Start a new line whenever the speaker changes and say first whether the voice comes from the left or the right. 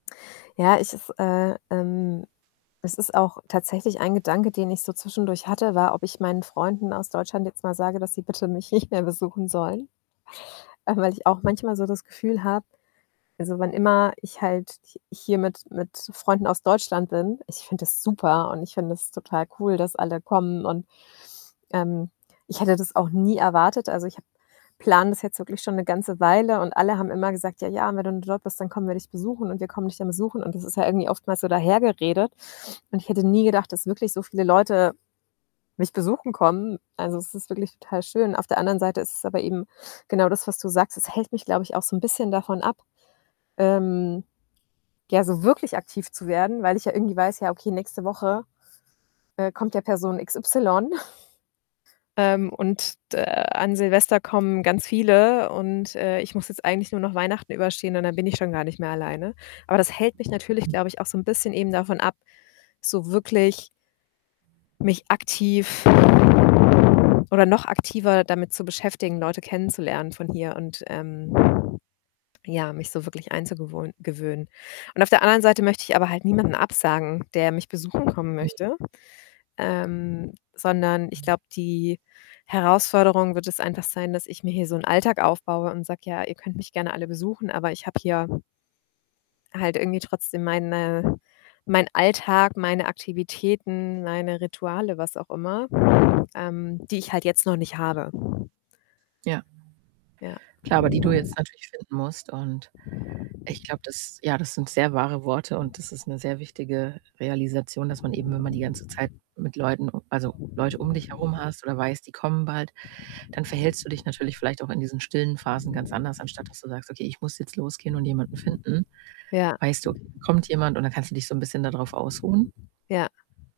left: Ja, ich es, äh, ähm es ist auch tatsächlich ein Gedanke, den ich so zwischendurch hatte, war, ob ich meinen Freunden aus Deutschland jetzt mal sage, dass sie bitte mich nicht mehr besuchen sollen. Einfach weil ich auch manchmal so das Gefühl habe also, wann immer ich halt h hier mit mit Freunden aus Deutschland bin, ich finde das super und ich finde das total cool, dass alle kommen. Und, ähm, ich hätte das auch nie erwartet. Also, ich habe plane das jetzt wirklich schon 'ne ganze Weile und alle haben immer gesagt: „Ja, ja, wenn du im Job bist, dann kommen wir dich besuchen und wir kommen dich dann besuchen.“ Und das ist ja irgendwie oftmals so dahergeredet. Und ich hätte nie gedacht, dass wirklich so viele Leute mich besuchen kommen. Also, es ist wirklich total schön. Auf der anderen Seite ist es aber eben genau das, was du sagst. Es hält mich, glaube ich, auch so 'n bisschen davon ab, ähm, ja, so wirklich aktiv zu werden, weil ich ja irgendwie weiß, ja, okay, nächste Woche, äh, kommt ja Person x y ähm, und d äh, an Silvester kommen ganz viele und, äh, ich muss jetzt eigentlich nur noch Weihnachten überstehen und dann bin ich schon gar nicht mehr alleine. Aber das hält mich natürlich,
right: [unintelligible]
left: glaube ich, auch so 'n bisschen eben davon ab, so wirklich mich aktiv oder noch aktiver damit zu beschäftigen, Leute kennenzulernen von hier und, ähm ...ja, mich so wirklich einzugewohn gewöhnen. Und auf der anderen Seite möchte ich aber halt niemanden absagen, der mich besuchen kommen
right: Mhm.
left: möchte, ähm, sondern ich glaube, die Herausforderung wird es einfach sein, dass ich mir hier so 'n Alltag aufbaue und sage: „Ja, ihr könnt mich gerne alle besuchen, aber ich habe hier „halt irgendwie trotzdem meine meinen Alltag, meine Aktivitäten, meine Rituale, was auch immer.“ Ähm, die ich halt jetzt noch nicht habe.
right: Ja.
left: Ja.
right: Klar, aber die du jetzt natürlich finden musst. Und ich glaube, das ja, das sind sehr wahre Worte und das ist 'ne sehr wichtige Realisation, dass man eben, wenn man die ganze Zeit mit Leuten also, Leute um dich herum hast oder weißt, die kommen bald, dann verhältst du dich natürlich vielleicht auch in diesen stillen Phasen ganz anders, anstatt dass du sagst: „Okay, ich muss jetzt losgehen und jemanden finden.“
left: Ja.
right: Weißt du, kommt jemand und dann kannst du dich so 'n bisschen da drauf ausruhen?
left: Ja.